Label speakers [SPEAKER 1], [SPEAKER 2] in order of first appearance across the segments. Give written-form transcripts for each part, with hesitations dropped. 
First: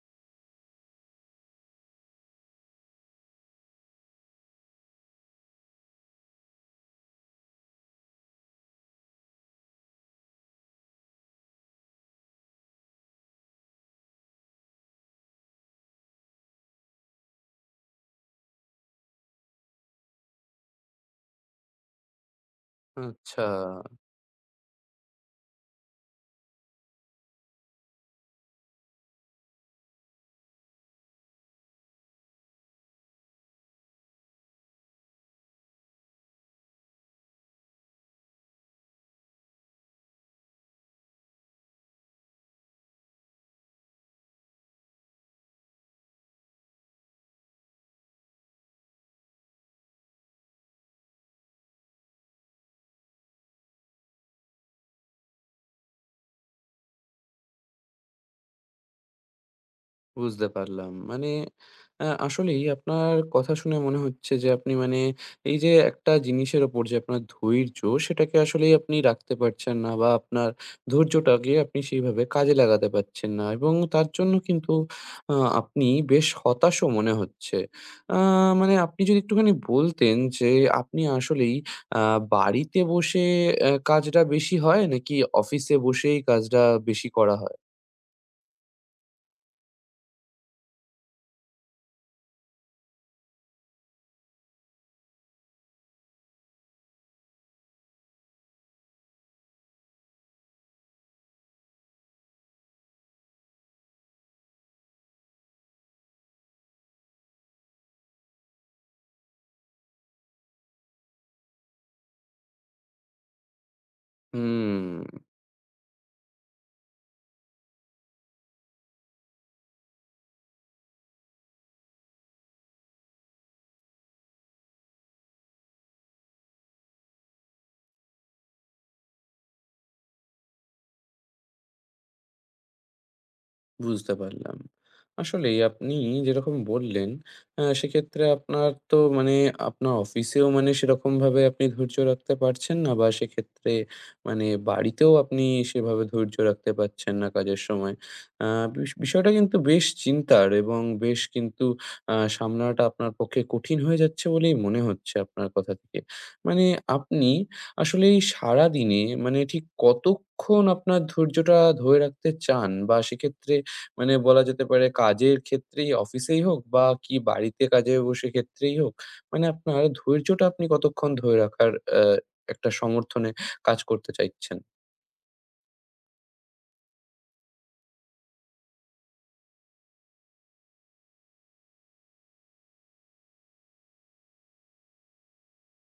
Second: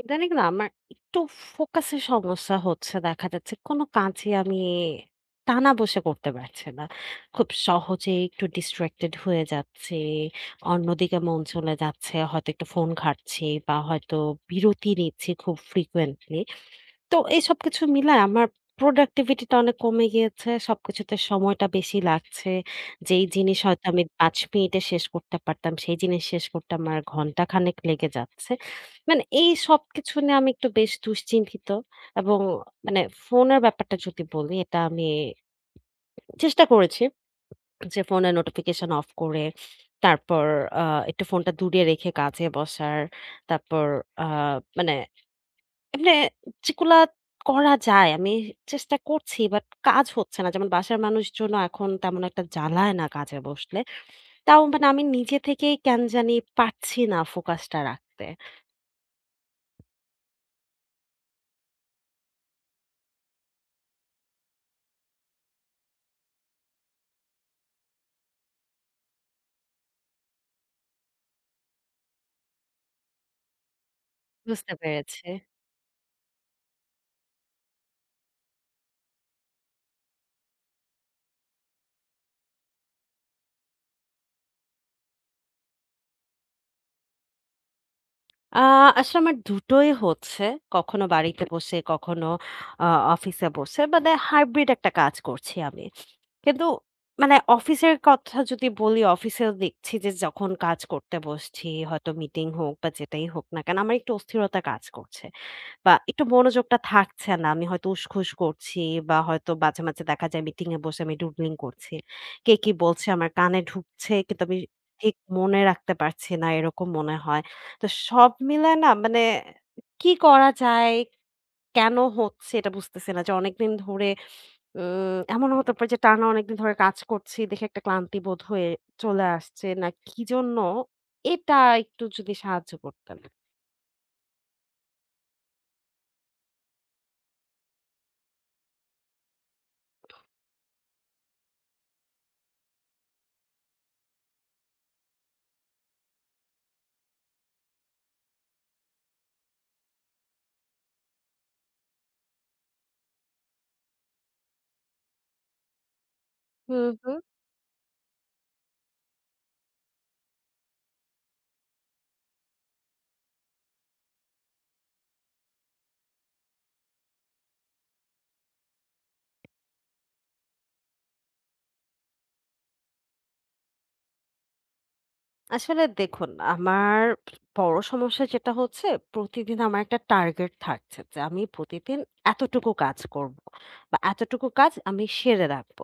[SPEAKER 1] ইদানিং না আমার একটু ফোকাসের সমস্যা হচ্ছে। দেখা যাচ্ছে কোনো কাজই আমি টানা বসে করতে পারছি না। খুব সহজেই একটু ডিস্ট্রাক্টেড হয়ে যাচ্ছি। অন্যদিকে মন চলে যাচ্ছে। হয়তো একটু ফোন ঘাঁটছি বা হয়তো বিরতি নিচ্ছি খুব ফ্রিকোয়েন্টলি। তো এই সবকিছু মিলায় আমার প্রোডাক্টিভিটি টা অনেক কমে গিয়েছে। সবকিছুতে সময়টা বেশি লাগছে। যেই
[SPEAKER 2] আচ্ছা,
[SPEAKER 1] জিনিস হয়তো আমি ৫ মিনিটে শেষ করতে পারতাম, সেই জিনিস শেষ করতে আমার ঘন্টাখানেক লেগে যাচ্ছে। মানে এই সবকিছু নিয়ে আমি একটু বেশ দুশ্চিন্তিত এবং মানে ফোনের ব্যাপারটা যদি বলি, এটা আমি চেষ্টা করেছি যে ফোনের নোটিফিকেশন অফ করে তারপর আ একটু ফোনটা দূরে রেখে কাজে বসার। তারপর আ মানে এমনে যেগুলা করা যায় আমি চেষ্টা করছি বাট কাজ হচ্ছে না। যেমন বাসার মানুষজনও এখন তেমন একটা জ্বালায় না কাজে বসলে। তাও মানে আমি নিজে থেকেই কেন জানি পারছি না ফোকাসটা রাখতে।
[SPEAKER 2] বুঝতে পারলাম। মানে আসলেই আপনার কথা শুনে মনে হচ্ছে যে আপনি মানে এই যে একটা জিনিসের ওপর যে আপনার ধৈর্য সেটাকে আসলেই আপনি রাখতে পারছেন না বা আপনার ধৈর্যটাকে আপনি সেইভাবে কাজে লাগাতে পারছেন না, এবং তার জন্য কিন্তু
[SPEAKER 1] বুঝতে পেরেছি।
[SPEAKER 2] আ আপনি বেশ হতাশও মনে হচ্ছে। আ মানে আপনি যদি একটুখানি বলতেন যে আপনি আসলেই আ বাড়িতে বসে কাজটা বেশি হয়, নাকি অফিসে বসেই কাজটা বেশি করা হয়?
[SPEAKER 1] আ আসলে আমার দুটোই হচ্ছে। কখনো বাড়িতে বসে, কখনো আ অফিসে বসে। মানে হাইব্রিড একটা কাজ করছি আমি। কিন্তু মানে অফিসের কথা যদি বলি, অফিসেও দেখছি যে যখন কাজ করতে বসছি, হয়তো মিটিং হোক বা যেটাই হোক না কেন, আমার একটু অস্থিরতা কাজ করছে বা একটু মনোযোগটা থাকছে না। আমি হয়তো উসখুস করছি বা হয়তো মাঝে মাঝে দেখা যায় মিটিং এ বসে আমি ডুডলিং করছি। কে কি বলছে আমার কানে ঢুকছে কিন্তু আমি ঠিক
[SPEAKER 2] হুম।
[SPEAKER 1] মনে রাখতে পারছি না, এরকম মনে হয়। তো সব মিলায় না মানে কি করা যায়? কেন হচ্ছে এটা বুঝতেছি না যে অনেকদিন ধরে। এমনও হতে পারে যে টানা অনেকদিন ধরে কাজ করছি দেখে একটা ক্লান্তি বোধ হয়ে চলে আসছে না কি জন্য এটা একটু যদি সাহায্য করতেন।
[SPEAKER 2] বুঝতে পারলাম। আসলেই আপনি যেরকম বললেন, সেক্ষেত্রে আপনার তো মানে আপনার অফিসেও মানে সেরকমভাবে আপনি ধৈর্য রাখতে পারছেন না, বা সেক্ষেত্রে মানে বাড়িতেও আপনি সেভাবে ধৈর্য রাখতে পারছেন না কাজের সময়। আ বিষ বিষয়টা কিন্তু বেশ চিন্তার, এবং বেশ কিন্তু সামলানোটা আপনার পক্ষে কঠিন হয়ে যাচ্ছে বলেই মনে হচ্ছে আপনার কথা থেকে। মানে
[SPEAKER 1] হুম, হুম।
[SPEAKER 2] আপনি আসলে এই সারাদিনে মানে ঠিক কতক্ষণ আপনার ধৈর্যটা ধরে রাখতে চান? বা সেক্ষেত্রে মানে বলা যেতে পারে কাজের ক্ষেত্রেই, অফিসেই হোক বা কি বাড়িতে কাজে বসে ক্ষেত্রেই হোক, মানে আপনার ধৈর্যটা আপনি কতক্ষণ ধরে রাখার আ একটা সমর্থনে কাজ করতে চাইছেন?
[SPEAKER 1] আসলে দেখুন, আমার বড় সমস্যা যেটা হচ্ছে, প্রতিদিন আমার একটা টার্গেট থাকছে যে, আমি প্রতিদিন এতটুকু কাজ করব বা এতটুকু কাজ আমি সেরে রাখবো।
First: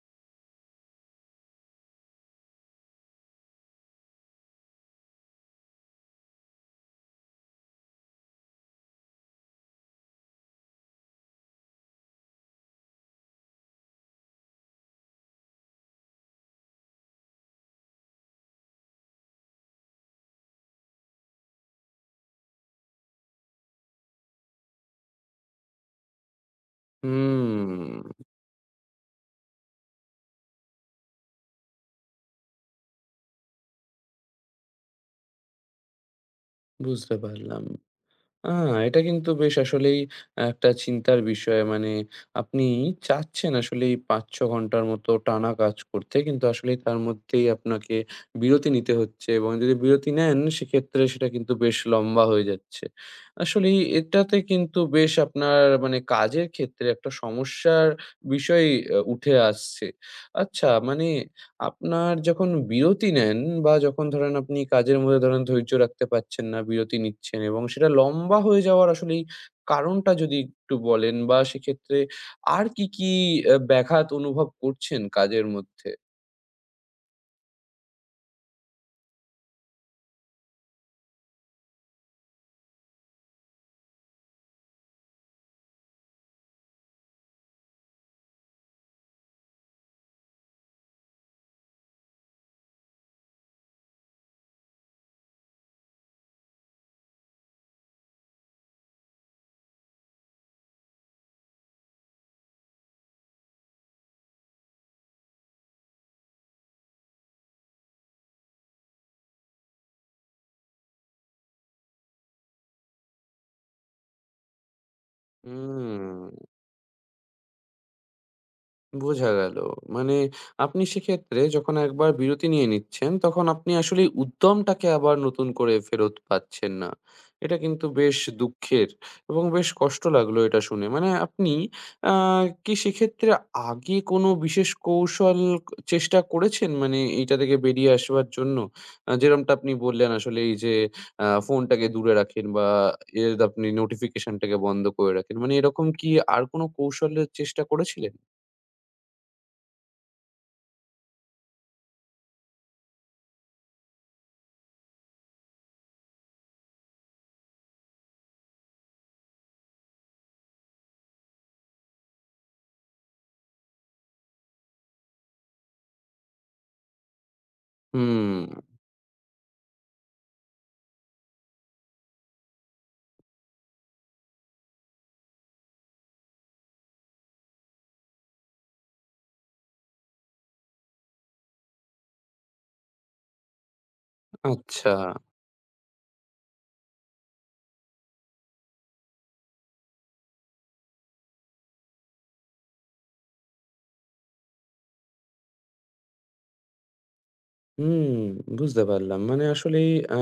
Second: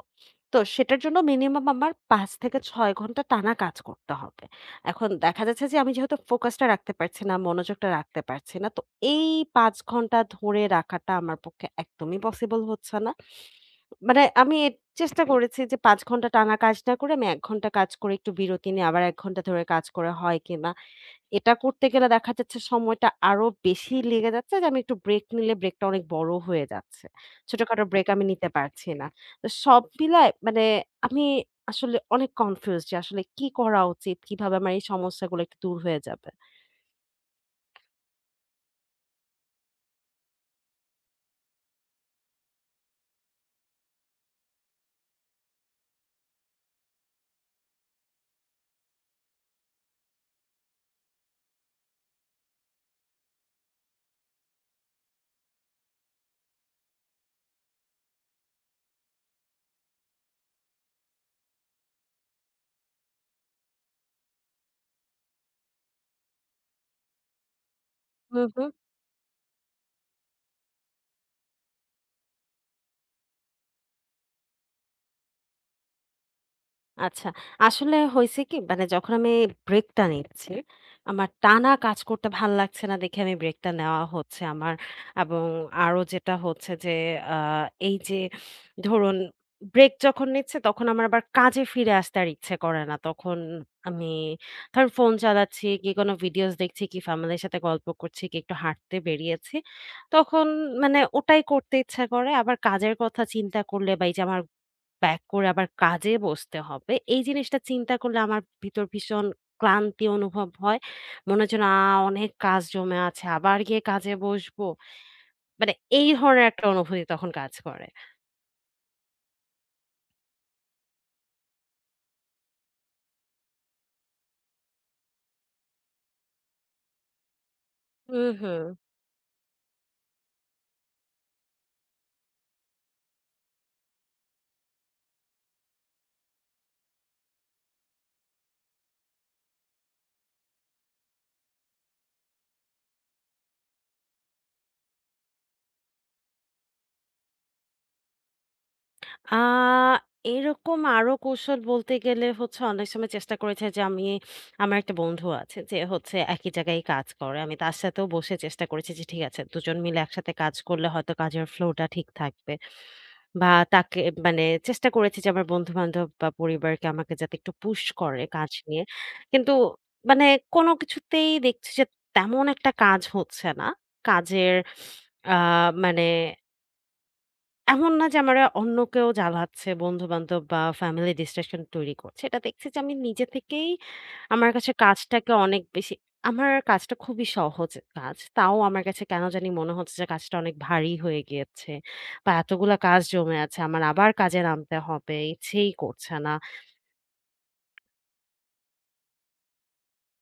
[SPEAKER 1] তো সেটার জন্য মিনিমাম আমার ৫ থেকে ৬ ঘন্টা টানা কাজ করতে হবে। এখন দেখা যাচ্ছে যে, আমি যেহেতু ফোকাসটা রাখতে পারছি না, মনোযোগটা রাখতে পারছি না। তো এই ৫ ঘন্টা ধরে রাখাটা আমার পক্ষে একদমই পসিবল হচ্ছে না। মানে আমি এ চেষ্টা করেছি যে ৫ ঘন্টা টানা কাজ না করে আমি ১ ঘন্টা কাজ করে একটু বিরতি নিয়ে আবার ১ ঘন্টা ধরে কাজ করা হয় কিনা। এটা করতে গেলে দেখা যাচ্ছে সময়টা আরো বেশি লেগে যাচ্ছে যে আমি একটু ব্রেক নিলে ব্রেকটা অনেক বড় হয়ে যাচ্ছে। ছোটখাটো ব্রেক
[SPEAKER 2] হুম,
[SPEAKER 1] আমি নিতে পারছি না। তো সব মিলায় মানে আমি আসলে অনেক কনফিউজড যে আসলে কি করা উচিত? কিভাবে আমার এই সমস্যাগুলো একটু দূর হয়ে যাবে?
[SPEAKER 2] বুঝতে পারলাম। আ এটা কিন্তু বেশ আসলেই একটা চিন্তার বিষয়। মানে আপনি চাচ্ছেন আসলে এই ৫-৬ ঘন্টার মতো টানা কাজ করতে। কিন্তু আসলে তার মধ্যেই আপনাকে বিরতি নিতে হচ্ছে, এবং যদি বিরতি নেন, সেক্ষেত্রে সেটা কিন্তু বেশ লম্বা হয়ে যাচ্ছে। আসলেই এটাতে কিন্তু বেশ আপনার মানে কাজের ক্ষেত্রে একটা সমস্যার বিষয় উঠে আসছে। আচ্ছা, মানে আপনার যখন বিরতি নেন বা যখন ধরেন আপনি কাজের মধ্যে ধরেন ধৈর্য রাখতে পারছেন না, বিরতি নিচ্ছেন, এবং সেটা লম্বা
[SPEAKER 1] হু,
[SPEAKER 2] হয়ে
[SPEAKER 1] হু।
[SPEAKER 2] যাওয়ার আসলেই কারণটা যদি একটু বলেন, বা সেক্ষেত্রে আর কি, কি ব্যাঘাত অনুভব করছেন কাজের মধ্যে?
[SPEAKER 1] আচ্ছা। আসলে হইছে কি মানে যখন আমি ব্রেকটা নিচ্ছি, আমার টানা কাজ করতে ভাল লাগছে না দেখে আমি ব্রেকটা নেওয়া হচ্ছে আমার। এবং আরো যেটা হচ্ছে যে আ এই যে ধরুন ব্রেক যখন নিচ্ছি তখন আমার আবার কাজে ফিরে আসতে আর ইচ্ছে করে না। তখন আমি ধরেন ফোন চালাচ্ছি কি কোনো ভিডিওস দেখছি কি ফ্যামিলির সাথে গল্প করছি কি একটু হাঁটতে বেরিয়েছি। তখন মানে ওটাই করতে ইচ্ছা করে। আবার কাজের কথা চিন্তা করলে বা এই যে আমার ব্যাক করে আবার কাজে বসতে হবে। এই জিনিসটা চিন্তা করলে আমার ভিতর ভীষণ ক্লান্তি অনুভব হয়। মনে হচ্ছে না অনেক কাজ জমে আছে। আবার গিয়ে কাজে বসবো। মানে এই ধরনের
[SPEAKER 2] হুম।
[SPEAKER 1] একটা অনুভূতি তখন কাজ করে।
[SPEAKER 2] বোঝা গেল। মানে আপনি সেক্ষেত্রে যখন একবার বিরতি নিয়ে নিচ্ছেন, তখন আপনি আসলে উদ্যমটাকে আবার নতুন করে ফেরত পাচ্ছেন না। এটা কিন্তু বেশ
[SPEAKER 1] হুম, হুম।
[SPEAKER 2] দুঃখের, এবং বেশ কষ্ট লাগলো এটা শুনে। মানে আপনি আ কি সেক্ষেত্রে আগে কোনো বিশেষ কৌশল চেষ্টা করেছেন? মানে এইটা থেকে বেরিয়ে আসবার জন্য? যেরমটা আপনি বললেন আসলে, এই যে ফোনটাকে দূরে রাখেন বা এর আপনি নোটিফিকেশনটাকে বন্ধ করে রাখেন। মানে এরকম কি আর কোনো কৌশলের চেষ্টা করেছিলেন?
[SPEAKER 1] আ এরকম আরো কৌশল বলতে গেলে হচ্ছে অনেক সময় চেষ্টা করেছে যে আমি আমার একটা বন্ধু আছে যে হচ্ছে একই জায়গায় কাজ করে। আমি তার সাথেও বসে চেষ্টা করেছি যে ঠিক আছে ২ জন মিলে একসাথে কাজ করলে হয়তো কাজের ফ্লোটা ঠিক থাকবে। বা তাকে মানে চেষ্টা করেছি যে আমার বন্ধু-বান্ধব বা পরিবারকে আমাকে যাতে একটু পুশ করে
[SPEAKER 2] হুম,
[SPEAKER 1] কাজ নিয়ে। কিন্তু মানে কোনো কিছুতেই দেখছি যে তেমন একটা কাজ হচ্ছে না। কাজের আ মানে এমন না যে আমরা অন্য কেউ জ্বালাচ্ছে, বন্ধু-বান্ধব বা ফ্যামিলি ডিস্ট্রাকশন তৈরি করছে। এটা দেখছি যে আমি নিজে থেকেই আমার কাছে
[SPEAKER 2] আচ্ছা।
[SPEAKER 1] কাজটাকে অনেক বেশি আমার কাজটা খুবই সহজ কাজ। তাও আমার কাছে কেন জানি মনে হচ্ছে যে কাজটা অনেক ভারী হয়ে গিয়েছে বা এতগুলা কাজ জমে আছে। আমার আবার কাজে নামতে হবে। ইচ্ছেই করছে না।
[SPEAKER 2] হুম, বুঝতে পারলাম। মানে আসলেই আ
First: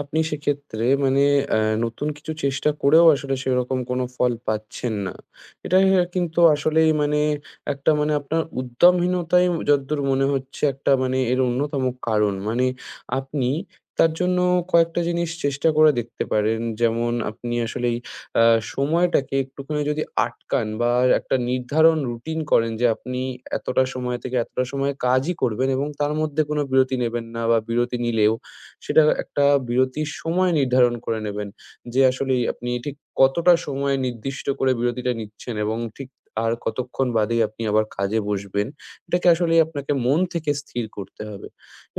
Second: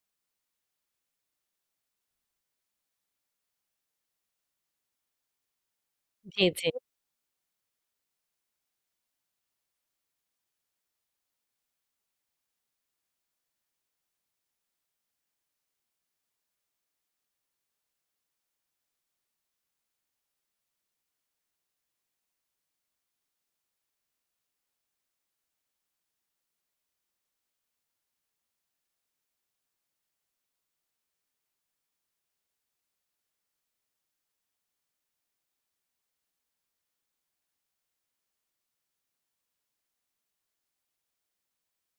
[SPEAKER 2] আপনি সেক্ষেত্রে মানে অ্যা নতুন কিছু চেষ্টা করেও আসলে সেরকম কোনো ফল পাচ্ছেন না। এটা কিন্তু
[SPEAKER 1] জি, জি।
[SPEAKER 2] আসলেই মানে একটা মানে আপনার উদ্যমহীনতাই যদ্দূর মনে হচ্ছে একটা মানে এর অন্যতম কারণ। মানে আপনি তার জন্য কয়েকটা জিনিস চেষ্টা করে দেখতে পারেন। যেমন আপনি আসলে আ সময়টাকে একটুখানি যদি আটকান, বা একটা নির্ধারণ রুটিন করেন যে আপনি এতটা সময় থেকে এতটা সময় কাজই করবেন, এবং তার মধ্যে কোনো বিরতি নেবেন না, বা বিরতি নিলেও সেটা একটা বিরতির সময় নির্ধারণ করে নেবেন। যে আসলেই আপনি ঠিক কতটা সময় নির্দিষ্ট করে বিরতিটা নিচ্ছেন, এবং ঠিক আর কতক্ষণ বাদেই আপনি আবার কাজে বসবেন। এটাকে আসলেই আপনাকে মন থেকে স্থির করতে হবে।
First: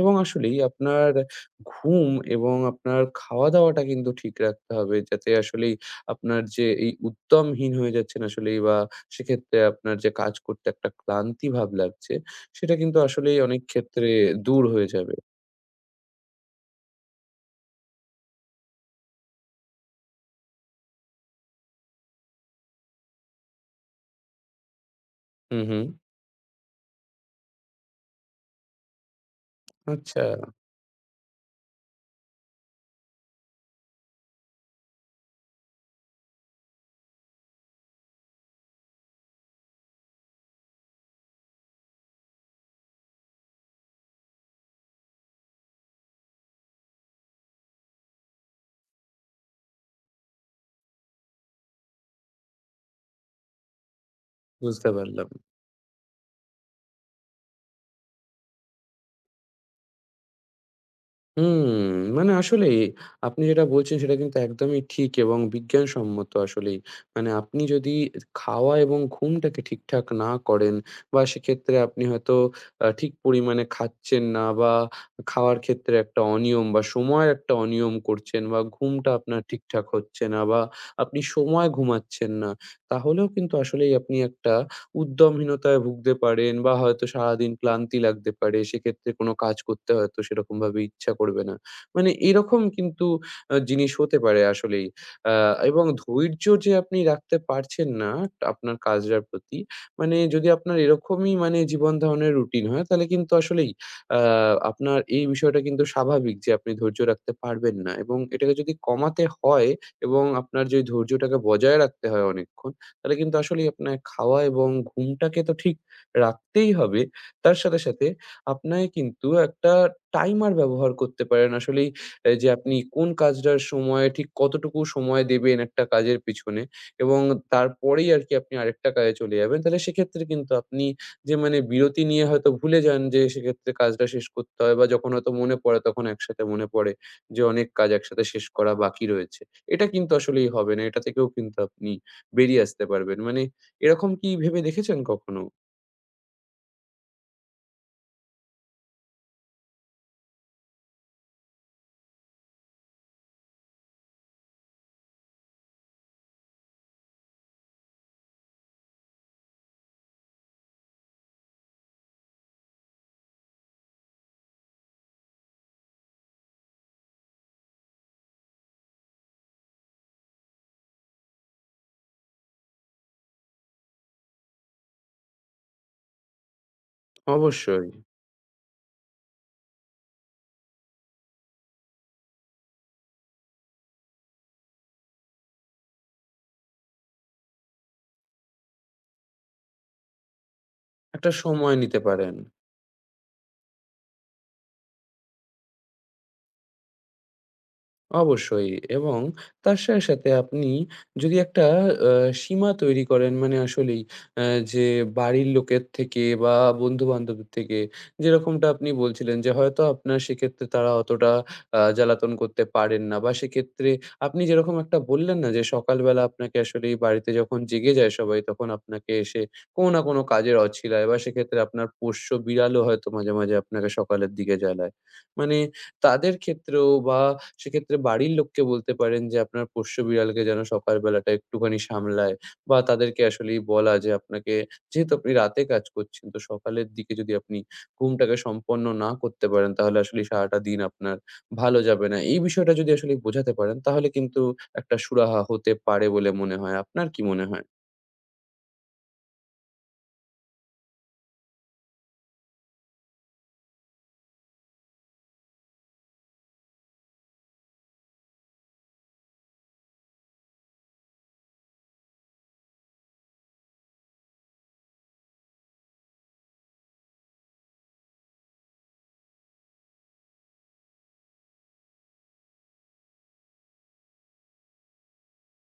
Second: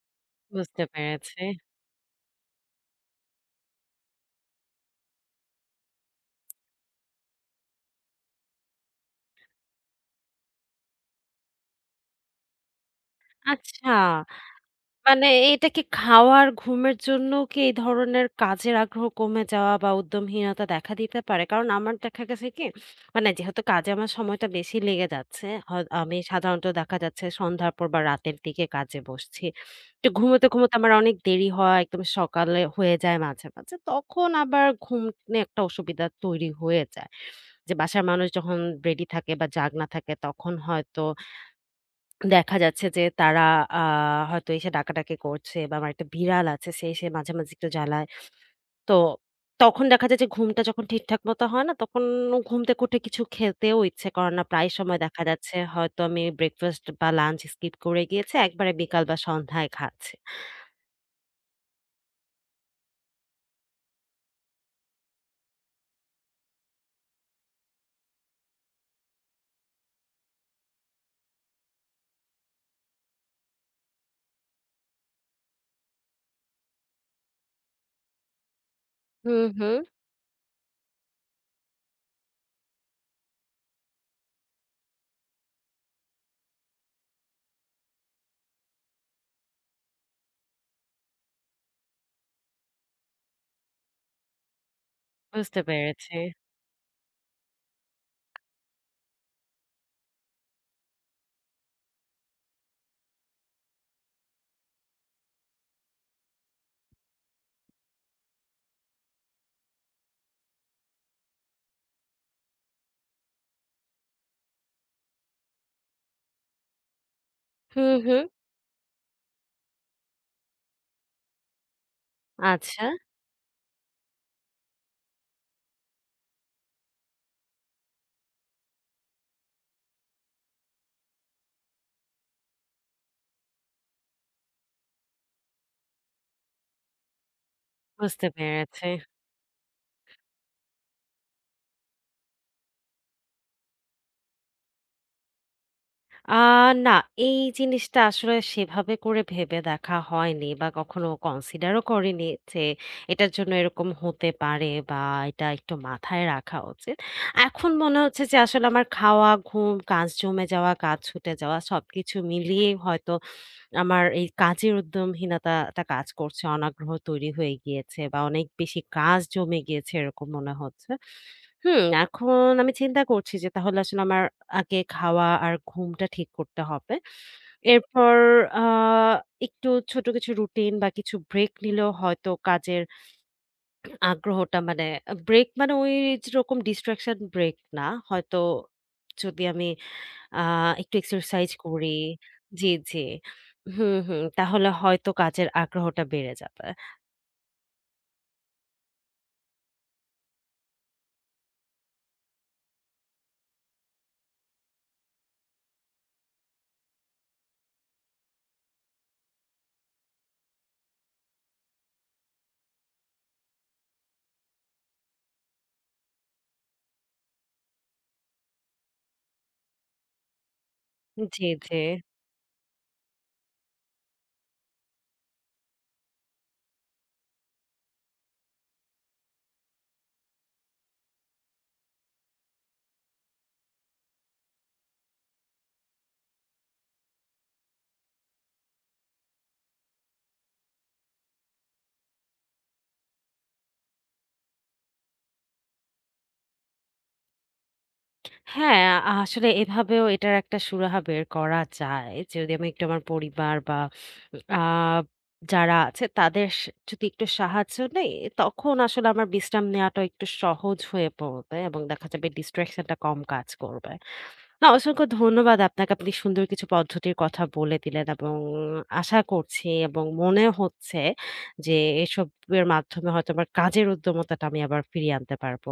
[SPEAKER 2] এবং আসলেই
[SPEAKER 1] বুঝতে
[SPEAKER 2] আপনার
[SPEAKER 1] পেরেছি।
[SPEAKER 2] ঘুম এবং আপনার খাওয়া-দাওয়াটা কিন্তু ঠিক রাখতে হবে, যাতে আসলেই আপনার যে এই উদ্যমহীন হয়ে যাচ্ছেন আসলেই, বা সেক্ষেত্রে আপনার যে কাজ করতে একটা ক্লান্তি ভাব লাগছে, সেটা কিন্তু আসলেই অনেক
[SPEAKER 1] আচ্ছা।
[SPEAKER 2] ক্ষেত্রে দূর হয়ে যাবে।
[SPEAKER 1] মানে এটা কি খাওয়ার ঘুমের জন্যও কি এই ধরনের কাজের আগ্রহ কমে যাওয়া বা উদ্যমহীনতা দেখা দিতে পারে? কারণ আমার দেখা গেছে কি মানে যেহেতু কাজে আমার সময়টা বেশি লেগে যাচ্ছে,
[SPEAKER 2] হুম,
[SPEAKER 1] হয়
[SPEAKER 2] হুম।
[SPEAKER 1] আমি সাধারণত দেখা যাচ্ছে সন্ধ্যার পর বা রাতের দিকে কাজে বসছি। তো
[SPEAKER 2] আচ্ছা,
[SPEAKER 1] ঘুমোতে আমার অনেক দেরি হয়, একদম সকালে হয়ে যায় মাঝে মাঝে। তখন আবার ঘুম নিয়ে একটা অসুবিধা তৈরি হয়ে যায়। যে বাসার মানুষ যখন রেডি থাকে বা জাগ না থাকে তখন হয়তো দেখা যাচ্ছে যে তারা আ হয়তো এসে ডাকাডাকি করছে বা আমার একটা বিড়াল আছে, সে এসে মাঝে মাঝে একটু জ্বালায়। তো তখন দেখা যায় যে ঘুমটা যখন ঠিকঠাক মতো হয় না, তখন ঘুম থেকে উঠে কিছু খেতেও ইচ্ছে করে না। প্রায়
[SPEAKER 2] বুঝতে
[SPEAKER 1] সময় দেখা
[SPEAKER 2] পারলাম।
[SPEAKER 1] যাচ্ছে হয়তো আমি ব্রেকফাস্ট বা লাঞ্চ স্কিপ করে গিয়েছি। একবারে বিকাল বা সন্ধ্যায় খাচ্ছি।
[SPEAKER 2] হুম, মানে আসলেই আপনি যেটা বলছেন সেটা কিন্তু একদমই ঠিক এবং বিজ্ঞানসম্মত আসলেই। মানে আপনি যদি খাওয়া এবং ঘুমটাকে ঠিকঠাক না করেন, বা সেক্ষেত্রে আপনি হয়তো ঠিক পরিমাণে খাচ্ছেন না, বা খাওয়ার ক্ষেত্রে একটা অনিয়ম বা সময়ের একটা অনিয়ম করছেন, বা ঘুমটা আপনার
[SPEAKER 1] হুম, হুম।
[SPEAKER 2] ঠিকঠাক হচ্ছে না, বা আপনি সময় ঘুমাচ্ছেন না, তাহলেও কিন্তু আসলেই আপনি একটা উদ্যমহীনতায় ভুগতে পারেন, বা হয়তো সারাদিন ক্লান্তি লাগতে পারে। সেক্ষেত্রে কোনো কাজ করতে হয়তো সেরকমভাবে ইচ্ছা করবে না। মানে এরকম কিন্তু জিনিস হতে পারে আসলেই। আ
[SPEAKER 1] বুঝতে
[SPEAKER 2] এবং
[SPEAKER 1] পেরেছি।
[SPEAKER 2] ধৈর্য যে আপনি রাখতে পারছেন না আপনার কাজটার প্রতি, মানে যদি আপনার এরকমই মানে জীবন ধারণের রুটিন হয়, তাহলে কিন্তু আসলেই আ আপনার এই বিষয়টা কিন্তু স্বাভাবিক যে আপনি ধৈর্য রাখতে পারবেন না, এবং এটাকে যদি কমাতে হয়, এবং আপনার যে ধৈর্যটাকে বজায় রাখতে হয় অনেকক্ষণ, তাহলে কিন্তু আসলেই আপনার খাওয়া এবং ঘুমটাকে তো ঠিক রাখতেই হবে। তার সাথে,
[SPEAKER 1] হুম,
[SPEAKER 2] সাথে
[SPEAKER 1] হুম।
[SPEAKER 2] আপনাকে কিন্তু একটা টাইমার ব্যবহার করতে পারেন। আসলেই যে আপনি
[SPEAKER 1] আচ্ছা,
[SPEAKER 2] কোন কাজটার সময় ঠিক কতটুকু সময় দেবেন একটা কাজের পিছনে, এবং তারপরেই আরকি আপনি আরেকটা কাজে চলে যাবেন। তাহলে সেক্ষেত্রে কিন্তু আপনি যে মানে বিরতি নিয়ে হয়তো ভুলে যান যে সেক্ষেত্রে কাজটা শেষ করতে হয়, বা যখন হয়তো মনে পড়ে তখন একসাথে মনে পড়ে যে অনেক কাজ একসাথে
[SPEAKER 1] বুঝতে
[SPEAKER 2] শেষ করা
[SPEAKER 1] পেরেছি।
[SPEAKER 2] বাকি রয়েছে। এটা কিন্তু আসলেই হবে না। এটা থেকেও কিন্তু আপনি বেরিয়ে আসতে পারবেন। মানে এরকম কি ভেবে দেখেছেন কখনো?
[SPEAKER 1] আ না, এই জিনিসটা আসলে সেভাবে করে ভেবে দেখা হয়নি বা কখনো কনসিডারও করিনি যে এটার জন্য এরকম হতে পারে বা এটা একটু মাথায় রাখা উচিত। এখন মনে হচ্ছে যে আসলে আমার খাওয়া, ঘুম, কাজ জমে যাওয়া, কাজ ছুটে যাওয়া সবকিছু মিলিয়ে হয়তো আমার এই কাজের উদ্যমহীনতাটা কাজ করছে। অনাগ্রহ তৈরি হয়ে গিয়েছে বা অনেক বেশি কাজ জমে গিয়েছে এরকম মনে হচ্ছে। হুম, এখন আমি চিন্তা করছি যে তাহলে আসলে আমার আগে খাওয়া আর ঘুমটা ঠিক করতে হবে।
[SPEAKER 2] অবশ্যই।
[SPEAKER 1] এরপর আ একটু ছোট কিছু রুটিন বা কিছু ব্রেক নিলেও হয়তো কাজের আগ্রহটা মানে ব্রেক মানে ওই যেরকম ডিস্ট্রাকশন ব্রেক না। হয়তো যদি আমি আ একটু
[SPEAKER 2] একটা
[SPEAKER 1] এক্সারসাইজ
[SPEAKER 2] সময়
[SPEAKER 1] করি।
[SPEAKER 2] নিতে পারেন।
[SPEAKER 1] জি, জি। হুম, হুম। তাহলে হয়তো কাজের আগ্রহটা বেড়ে যাবে।
[SPEAKER 2] অবশ্যই, এবং তার সাথে, সাথে আপনি যদি একটা আ সীমা তৈরি করেন, মানে আসলেই আ যে বাড়ির লোকের থেকে বা বন্ধু-বান্ধবের থেকে, যেরকমটা আপনি বলছিলেন যে হয়তো আপনার সেক্ষেত্রে তারা অতটা জ্বালাতন করতে পারেন না, বা সেক্ষেত্রে আপনি যেরকম একটা বললেন না, যে সকালবেলা আপনাকে আসলেই বাড়িতে যখন জেগে যায় সবাই তখন আপনাকে এসে কোনো না কোনো কাজের অছিলায়, বা
[SPEAKER 1] জি,
[SPEAKER 2] সেক্ষেত্রে
[SPEAKER 1] জি।
[SPEAKER 2] আপনার পোষ্য বিড়ালও হয়তো মাঝে, মাঝে আপনাকে সকালের দিকে জ্বালায়। মানে তাদের ক্ষেত্রেও বা সেক্ষেত্রে বাড়ির লোককে বলতে পারেন যে আপনার পোষ্য বিড়ালকে যেন সকাল বেলাটা একটুখানি সামলায়, বা তাদেরকে আসলেই বলা যে আপনাকে, যেহেতু আপনি রাতে কাজ করছেন, তো সকালের দিকে যদি আপনি ঘুমটাকে সম্পন্ন না করতে পারেন, তাহলে আসলে সারাটা দিন আপনার ভালো যাবে না। এই বিষয়টা যদি আসলে বোঝাতে পারেন, তাহলে কিন্তু একটা সুরাহা হতে পারে বলে মনে হয়। আপনার কি মনে হয়?
[SPEAKER 1] হ্যাঁ, আসলে এভাবেও এটার একটা সুরাহা বের করা যায়। যদি আমি একটু আমার পরিবার বা আ যারা আছে তাদের স যদি একটু সাহায্য নেই, তখন আসলে আমার বিশ্রাম নেওয়াটা একটু সহজ হয়ে পড়বে এবং দেখা যাবে ডিসট্রাকশন টা কম কাজ করবে। না, অসংখ্য ধন্যবাদ আপনাকে। আপনি সুন্দর কিছু পদ্ধতির কথা বলে দিলেন এবং আশা করছি এবং মনে হচ্ছে যে এসবের মাধ্যমে হয়তো আমার কাজের উদ্যমতাটা আমি আবার ফিরিয়ে আনতে পারবো।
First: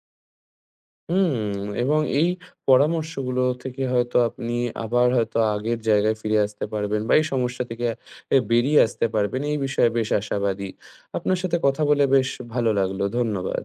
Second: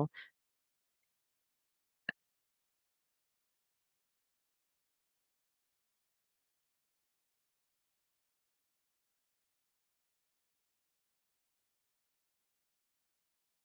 [SPEAKER 2] হুম, এবং এই পরামর্শগুলো থেকে হয়তো আপনি আবার হয়তো আগের জায়গায় ফিরে আসতে পারবেন, বা এই সমস্যা থেকে বেরিয়ে আসতে পারবেন। এই বিষয়ে বেশ আশাবাদী। আপনার সাথে কথা বলে বেশ ভালো লাগলো। ধন্যবাদ।